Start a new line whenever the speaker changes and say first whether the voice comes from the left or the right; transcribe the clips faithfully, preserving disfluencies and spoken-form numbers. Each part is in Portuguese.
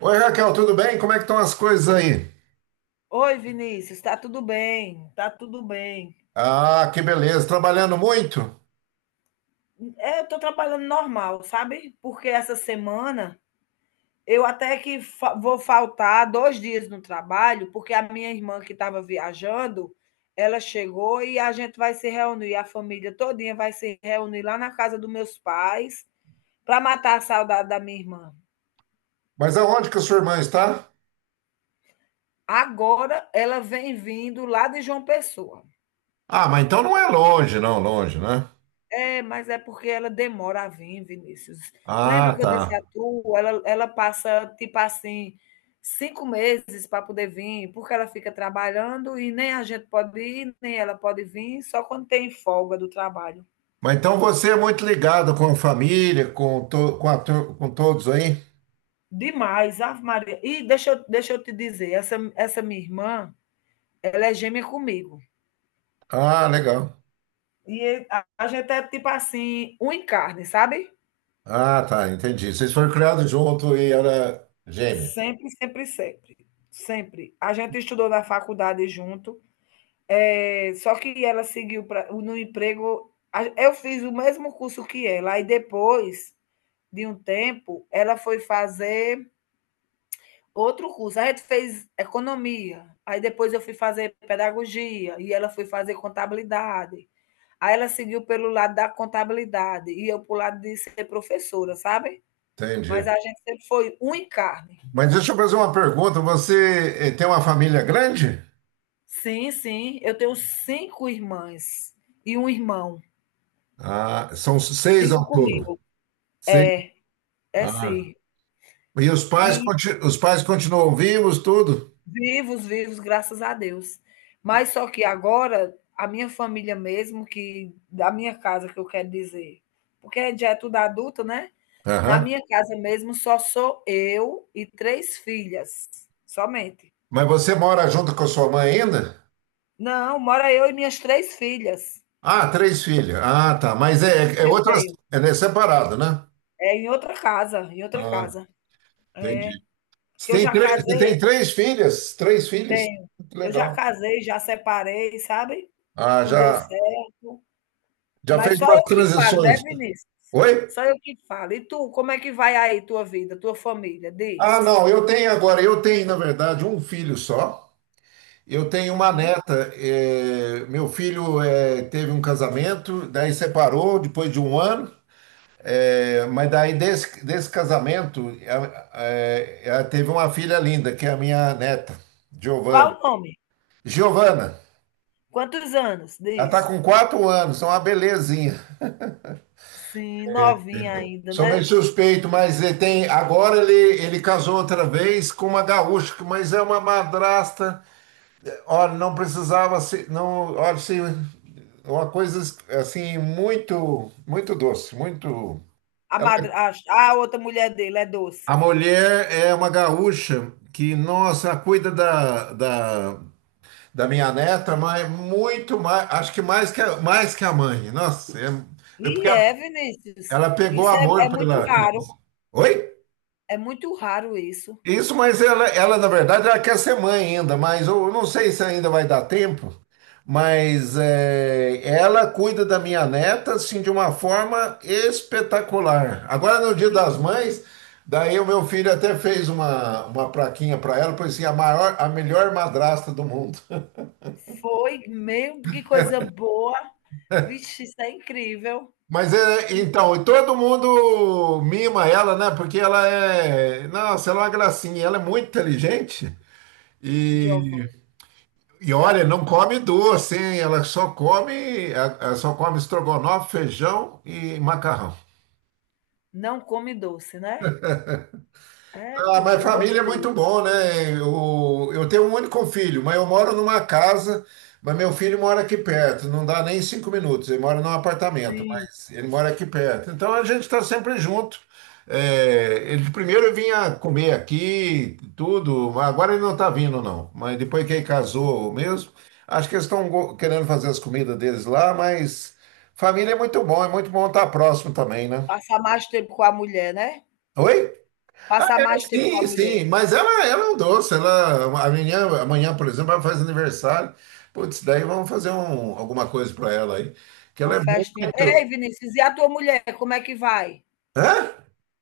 right: Oi, Raquel, tudo bem? Como é que estão as coisas aí?
left: Oi, Vinícius, tá tudo bem? Tá tudo bem.
right: Ah, que beleza, trabalhando muito?
left: É, eu tô trabalhando normal, sabe? Porque essa semana eu até que fa- vou faltar dois dias no trabalho, porque a minha irmã que estava viajando, ela chegou e a gente vai se reunir, a família todinha vai se reunir lá na casa dos meus pais para matar a saudade da minha irmã.
right: Mas aonde que a sua irmã está?
left: Agora ela vem vindo lá de João Pessoa.
right: Ah, mas então não é longe, não, longe, né?
left: É, mas é porque ela demora a vir, Vinícius. Lembra
right: Ah,
left: que eu
right: tá.
left: disse a tu, ela ela passa, tipo assim, cinco meses para poder vir, porque ela fica trabalhando e nem a gente pode ir, nem ela pode vir, só quando tem folga do trabalho.
right: Mas então você é muito ligado com a família, com, to- com, a tur- com todos aí?
left: Demais, Ave Maria. E deixa eu deixa eu te dizer, essa essa minha irmã, ela é gêmea comigo.
right: Ah, legal.
left: E a a gente é tipo assim, um em carne, sabe?
right: Ah, tá, entendi. Vocês foram criados junto e era gêmea.
left: Sempre, sempre, sempre. Sempre. A gente estudou na faculdade junto. É, só que ela seguiu pra, no emprego. Eu fiz o mesmo curso que ela, e depois de um tempo, ela foi fazer outro curso. A gente fez economia, aí depois eu fui fazer pedagogia, e ela foi fazer contabilidade. Aí ela seguiu pelo lado da contabilidade, e eu para lado de ser professora, sabe? Mas
right: Entendi.
left: a gente sempre foi um em carne.
right: Mas deixa eu fazer uma pergunta. Você eh, tem uma família grande?
left: Sim, sim, eu tenho cinco irmãs e um irmão,
right: Ah, são seis ao
left: cinco
right: todo.
left: comigo.
right: Seis.
left: É. É
right: Ah.
left: sim.
right: E os pais,
left: E
right: conti- os pais continuam vivos, tudo?
left: vivos, vivos, graças a Deus. Mas só que agora, a minha família mesmo, que da minha casa que eu quero dizer, porque já é tudo adulto, né? Na
right: Aham.
left: minha casa mesmo só sou eu e três filhas, somente.
right: Mas você mora junto com a sua mãe ainda?
left: Não, mora eu e minhas três filhas
right: Ah, três filhos. Ah, tá. Mas é, é
left: que eu
right: outras.
left: tenho.
right: É né, separado, né?
left: É em outra casa, em outra
right: Ah,
left: casa.
right: entendi.
left: Que
right: Você
left: eu
right: tem,
left: já
right: três- você
left: casei
right: tem três filhas? Três filhos?
left: tenho.
right: Muito
left: Eu já
right: legal.
left: casei, já separei, sabe?
right: Ah,
left: Não deu
right: já,
left: certo.
right: já
left: Mas
right: fez
left: só
right: umas
left: eu que falo, né,
right: transições.
left: Vinícius?
right: Oi?
left: Só eu que falo. E tu, como é que vai aí tua vida, tua família?
right: Ah,
left: Diz.
right: não, eu tenho agora, eu tenho, na verdade, um filho só. Eu tenho uma
left: Sim.
right: neta. Eh, meu filho eh, teve um casamento, daí separou depois de um ano. É, mas daí desse, desse casamento, ela, é, ela teve uma filha linda, que é a minha neta,
left: Qual
right: Giovana.
left: o nome?
right: Giovana,
left: Quantos anos?
right: ela
left: Diz.
right: tá com quatro anos, é uma belezinha.
left: Sim, novinha ainda,
right: Sou meio
left: né?
right: suspeito, mas ele tem. Agora ele, ele casou outra vez com uma gaúcha, mas é uma madrasta. Olha, não precisava se. Não, olha, se, uma coisa assim, muito, muito doce, muito.
left: A,
right: Ela
left: madr... a, a outra mulher dele é doce.
right: A mulher é uma gaúcha que, nossa, cuida da, da, da minha neta, mas muito mais, acho que mais que a, mais que a mãe. Nossa, é, é porque
left: E é, Vinícius.
right: ela pegou
left: Isso é,
right: amor
left: é muito
right: pela
left: raro.
right: criança. Oi?
left: É muito raro isso.
right: Isso, mas ela, ela, na verdade, ela quer ser mãe ainda, mas eu não sei se ainda vai dar tempo, mas é, ela cuida da minha neta, assim, de uma forma espetacular. Agora, no Dia
left: E
right: das Mães, daí o meu filho até fez uma, uma plaquinha para ela, pois assim, a maior, a melhor madrasta do mundo.
left: foi, meu, que coisa boa. Vixe, isso é incrível.
right: Mas é, então, e todo mundo mima ela, né? Porque ela é, nossa, ela é uma gracinha, ela é muito inteligente e
left: Giovanni,
right: E olha, não come doce, hein? Ela só come, ela só come estrogonofe, feijão e macarrão.
left: não come doce, né? É, eu,
right: Ah, mas
left: eu
right: família é
left: gostei.
right: muito bom, né? Eu, eu tenho um único filho, mas eu moro numa casa, mas meu filho mora aqui perto, não dá nem cinco minutos. Ele mora num apartamento,
left: Sim.
right: mas ele mora aqui perto. Então a gente está sempre junto. É, ele primeiro vinha comer aqui, tudo, agora ele não está vindo, não. Mas depois que ele casou mesmo, acho que eles estão querendo fazer as comidas deles lá, mas família é muito bom, é muito bom estar próximo também, né?
left: Passar mais tempo com a mulher, né?
right: Oi? Ah,
left: Passar
right: é,
left: mais tempo com a
right: sim,
left: mulher.
right: sim, mas ela, ela é um doce, ela, amanhã, amanhã, por exemplo, ela faz aniversário, putz, daí vamos fazer um, alguma coisa para ela aí, que ela
left: Uma
right: é
left: festinha. Ei,
right: muito,
left: Vinícius, e a tua mulher, como é que vai?
right: hã?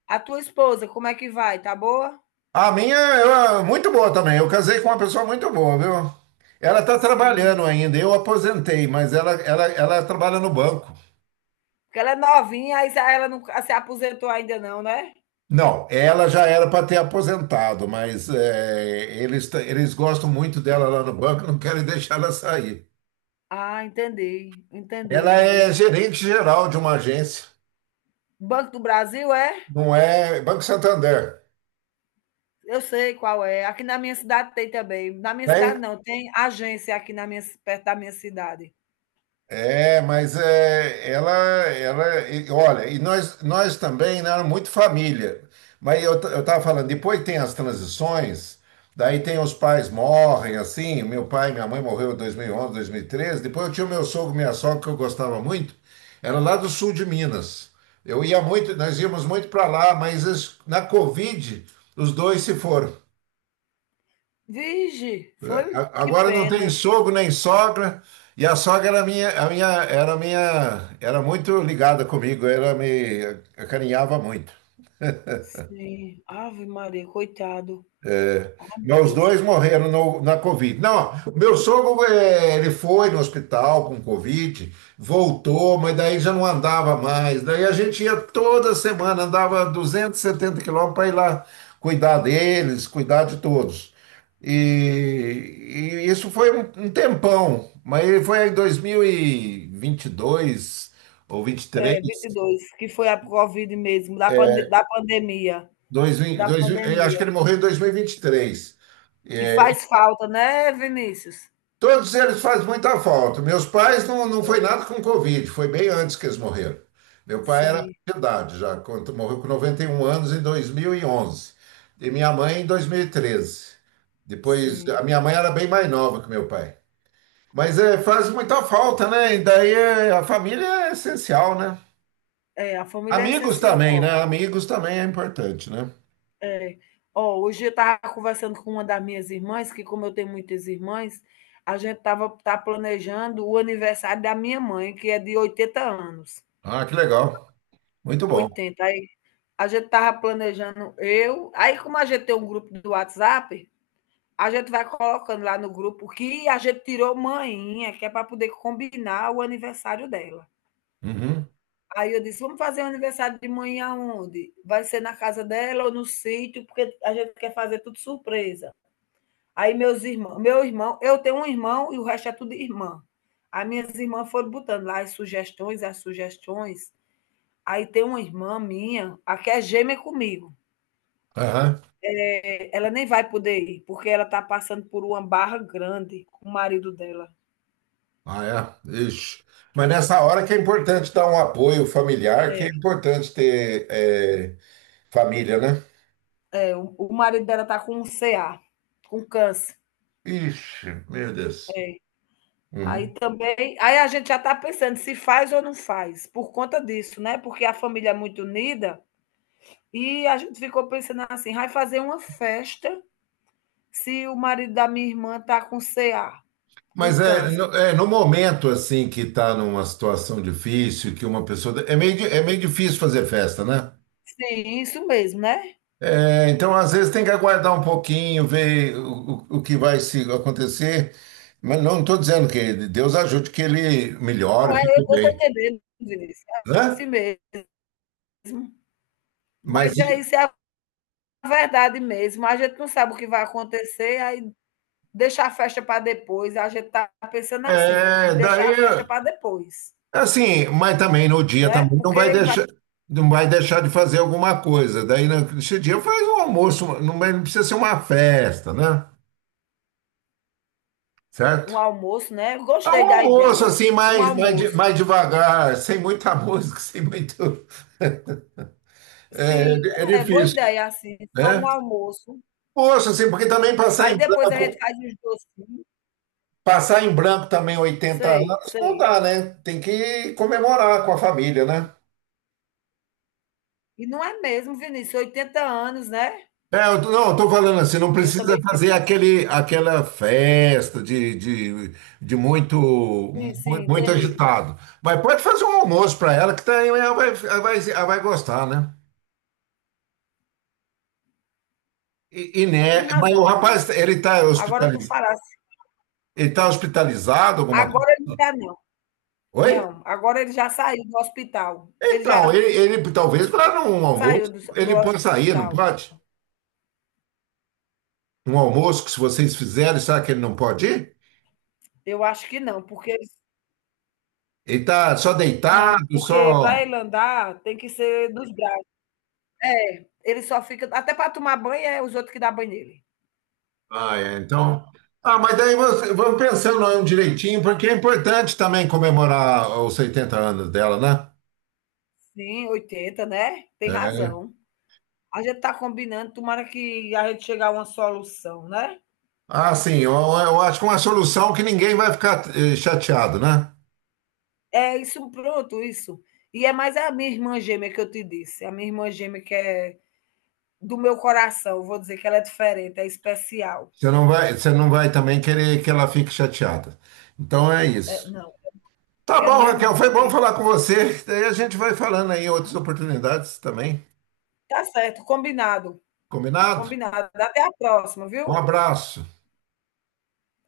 left: A tua esposa, como é que vai? Tá boa?
right: A minha, ela é muito boa também, eu casei com uma pessoa muito boa, viu? Ela está
left: Sim.
right: trabalhando ainda, eu aposentei, mas ela, ela, ela trabalha no banco.
left: Porque ela é novinha, aí ela não se aposentou ainda não, né?
right: Não, ela já era para ter aposentado, mas é, eles, t- eles gostam muito dela lá no banco, não querem deixar ela sair.
left: Ah, entendi.
right: Ela
left: Entendi
right: é
left: mesmo.
right: gerente geral de uma agência.
left: Banco do Brasil é?
right: Não é Banco Santander,
left: Eu sei qual é. Aqui na minha cidade tem também. Na minha
right: tem?
left: cidade não, tem agência aqui na minha, perto da minha cidade.
right: É, mas é, ela, ela, e- olha, e nós, nós também não éramos muito família. Mas eu estava falando, depois tem as transições, daí tem os pais morrem, assim, meu pai e minha mãe morreu em dois mil e onze, dois mil e treze, depois eu tinha o meu sogro e minha sogra, que eu gostava muito, era lá do sul de Minas. Eu ia muito, nós íamos muito para lá, mas es- na Covid, os dois se foram.
left: Vige, foi?
right: A-
left: Que
right: Agora não tem
left: pena.
right: sogro nem sogra, e a sogra era minha, a minha, era minha, era muito ligada comigo, ela me acarinhava muito.
left: Sim. Ave Maria, coitado. Oh, meu
right: Meus
left: Deus.
right: dois morreram no- na Covid. Não, meu sogro, eh, ele foi no hospital com Covid, voltou, mas daí já não andava mais. Daí a gente ia toda semana, andava duzentos e setenta quilômetros para ir lá cuidar deles, cuidar de todos. E, e isso foi um, um tempão, mas foi em dois mil e vinte e dois ou
left: É,
right: vinte e três,
left: vinte e dois, que foi a Covid mesmo, da, pande da pandemia.
right: dois, mil-
left: Da
right: dois, mil- eh, acho que
left: pandemia.
right: ele morreu em dois mil e vinte e três.
left: E faz falta, né, Vinícius?
right: Todos eles fazem muita falta. Meus pais não, não foi nada com Covid, foi bem antes que eles morreram. Meu pai era
left: Sim,
right: de idade já, quando morreu com noventa e um anos em dois mil E onze e minha mãe em dois mil e treze. Depois,
left: sim.
right: a minha mãe era bem mais nova que meu pai. Mas é, faz muita falta, né? E daí é, a família é essencial, né?
left: É, a família é
right: Amigos também,
left: essencial.
right: né? Amigos também é importante, né?
left: É. Ó, hoje eu estava conversando com uma das minhas irmãs, que como eu tenho muitas irmãs, a gente estava tá planejando o aniversário da minha mãe, que é de oitenta anos.
right: Ah, que legal. Muito bom.
left: Oitenta. Aí a gente estava planejando eu. Aí, como a gente tem um grupo do WhatsApp, a gente vai colocando lá no grupo que a gente tirou manhinha, que é para poder combinar o aniversário dela.
right: Uhum.
left: Aí eu disse, vamos fazer o aniversário de manhã aonde? Vai ser na casa dela ou no sítio, porque a gente quer fazer tudo surpresa. Aí meus irmãos, meu irmão, eu tenho um irmão e o resto é tudo irmã. As minhas irmãs foram botando lá as sugestões, as sugestões. Aí tem uma irmã minha, a que é gêmea comigo.
right: Aham.
left: É, ela nem vai poder ir, porque ela está passando por uma barra grande com o marido dela.
right: Ah, é? Ixi. Mas nessa hora que é importante dar um apoio familiar, que é importante ter é, família, né?
left: O marido dela tá com um C A, com câncer.
right: Ixi, meu Deus.
left: Aí
right: Uhum.
left: também, aí a gente já está pensando se faz ou não faz, por conta disso, né? Porque a família é muito unida e a gente ficou pensando assim, vai fazer uma festa se o marido da minha irmã tá com C A, com
right: Mas é no,
left: câncer.
right: é no momento assim que tá numa situação difícil, que uma pessoa. É meio, di- é meio difícil fazer festa, né?
left: Sim, isso mesmo, né?
right: É, então, às vezes, tem que aguardar um pouquinho, ver o, o, o que vai se acontecer. Mas não estou dizendo que Deus ajude que ele
left: Não
right: melhore,
left: é, eu
right: fique
left: estou
right: bem,
left: entendendo, Vinícius, é
right: né?
left: assim mesmo.
right: Mas
left: Mas é isso, é a verdade mesmo. A gente não sabe o que vai acontecer, aí deixar a festa para depois, a gente está pensando assim,
right: é,
left: deixar
right: daí.
left: a festa para depois,
right: Assim, mas também no dia
left: né?
right: também não vai
left: Porque vai
right: deixar, não vai deixar de fazer alguma coisa. Daí nesse dia faz um almoço, não vai- não precisa ser uma festa, né?
left: um
right: Certo?
left: almoço, né?
right: É um
left: Gostei da
right: almoço
left: ideia.
right: assim,
left: Um
right: mais, mais, de-
left: almoço.
right: mais devagar, sem muita música, sem muito.
left: Sim,
right: É, é
left: é boa
right: difícil,
left: ideia, assim, só um
right: né?
left: almoço.
right: Poxa, assim, porque também passar
left: Aí
right: em
left: depois a gente
right: branco,
left: faz os docinhos.
right: passar em branco também oitenta
left: Sei,
right: anos não
left: sei.
right: dá, né? Tem que comemorar com a família, né?
left: E não é mesmo, Vinícius, oitenta anos, né?
right: É, eu tô- não, eu tô falando assim, não
left: Eu
right: precisa
left: também penso
right: fazer aquele, aquela festa de, de, de muito,
left: assim, sim,
right: mu- muito
left: entendi.
right: agitado. Mas pode fazer um almoço para ela, que daí ela vai, ela vai, ela vai gostar, né? E, e
left: Tem
right: né, mas o
left: razão,
right: rapaz,
left: Vinícius.
right: ele tá
left: Agora tu
right: hospitalizado,
left: falasse.
right: ele tá hospitalizado, alguma coisa?
left: Agora ele não tá, não.
right: Oi?
left: Não, agora ele já saiu do hospital. Ele já
right: Então, ele, ele talvez para um
left: saiu
right: almoço,
left: do do
right: ele pode sair, não
left: hospital.
right: pode? Um almoço que se vocês fizerem, sabe que ele não pode ir?
left: Eu acho que não, porque eles
right: Ele tá só
left: não,
right: deitado,
left: porque
right: só.
left: para ele andar tem que ser dos braços. Ele só fica até para tomar banho é os outros que dá banho nele.
right: Ah, é. Então. Ah, mas daí você- vamos pensando aí um direitinho, porque é importante também comemorar os setenta anos dela, né?
left: Sim, oitenta né, tem
right: É.
left: razão. A gente tá combinando, tomara que a gente chegar a uma solução, né.
right: Ah, sim, eu, eu acho que é uma solução que ninguém vai ficar eh, chateado, né?
left: É isso, pronto, isso. E é mais a minha irmã gêmea que eu te disse, a minha irmã gêmea que é do meu coração, vou dizer que ela é diferente, é especial.
right: Você não vai, você não vai também querer que ela fique chateada. Então é
left: É,
right: isso.
left: não,
right: Tá
left: quero
right: bom,
left: mesmo
right: Raquel, foi
left: não,
right: bom
left: tem
right: falar com você. Daí a gente vai falando aí em outras oportunidades também.
left: tá certo, combinado.
right: Combinado?
left: Combinado. Até a próxima,
right: Um
left: viu?
right: abraço.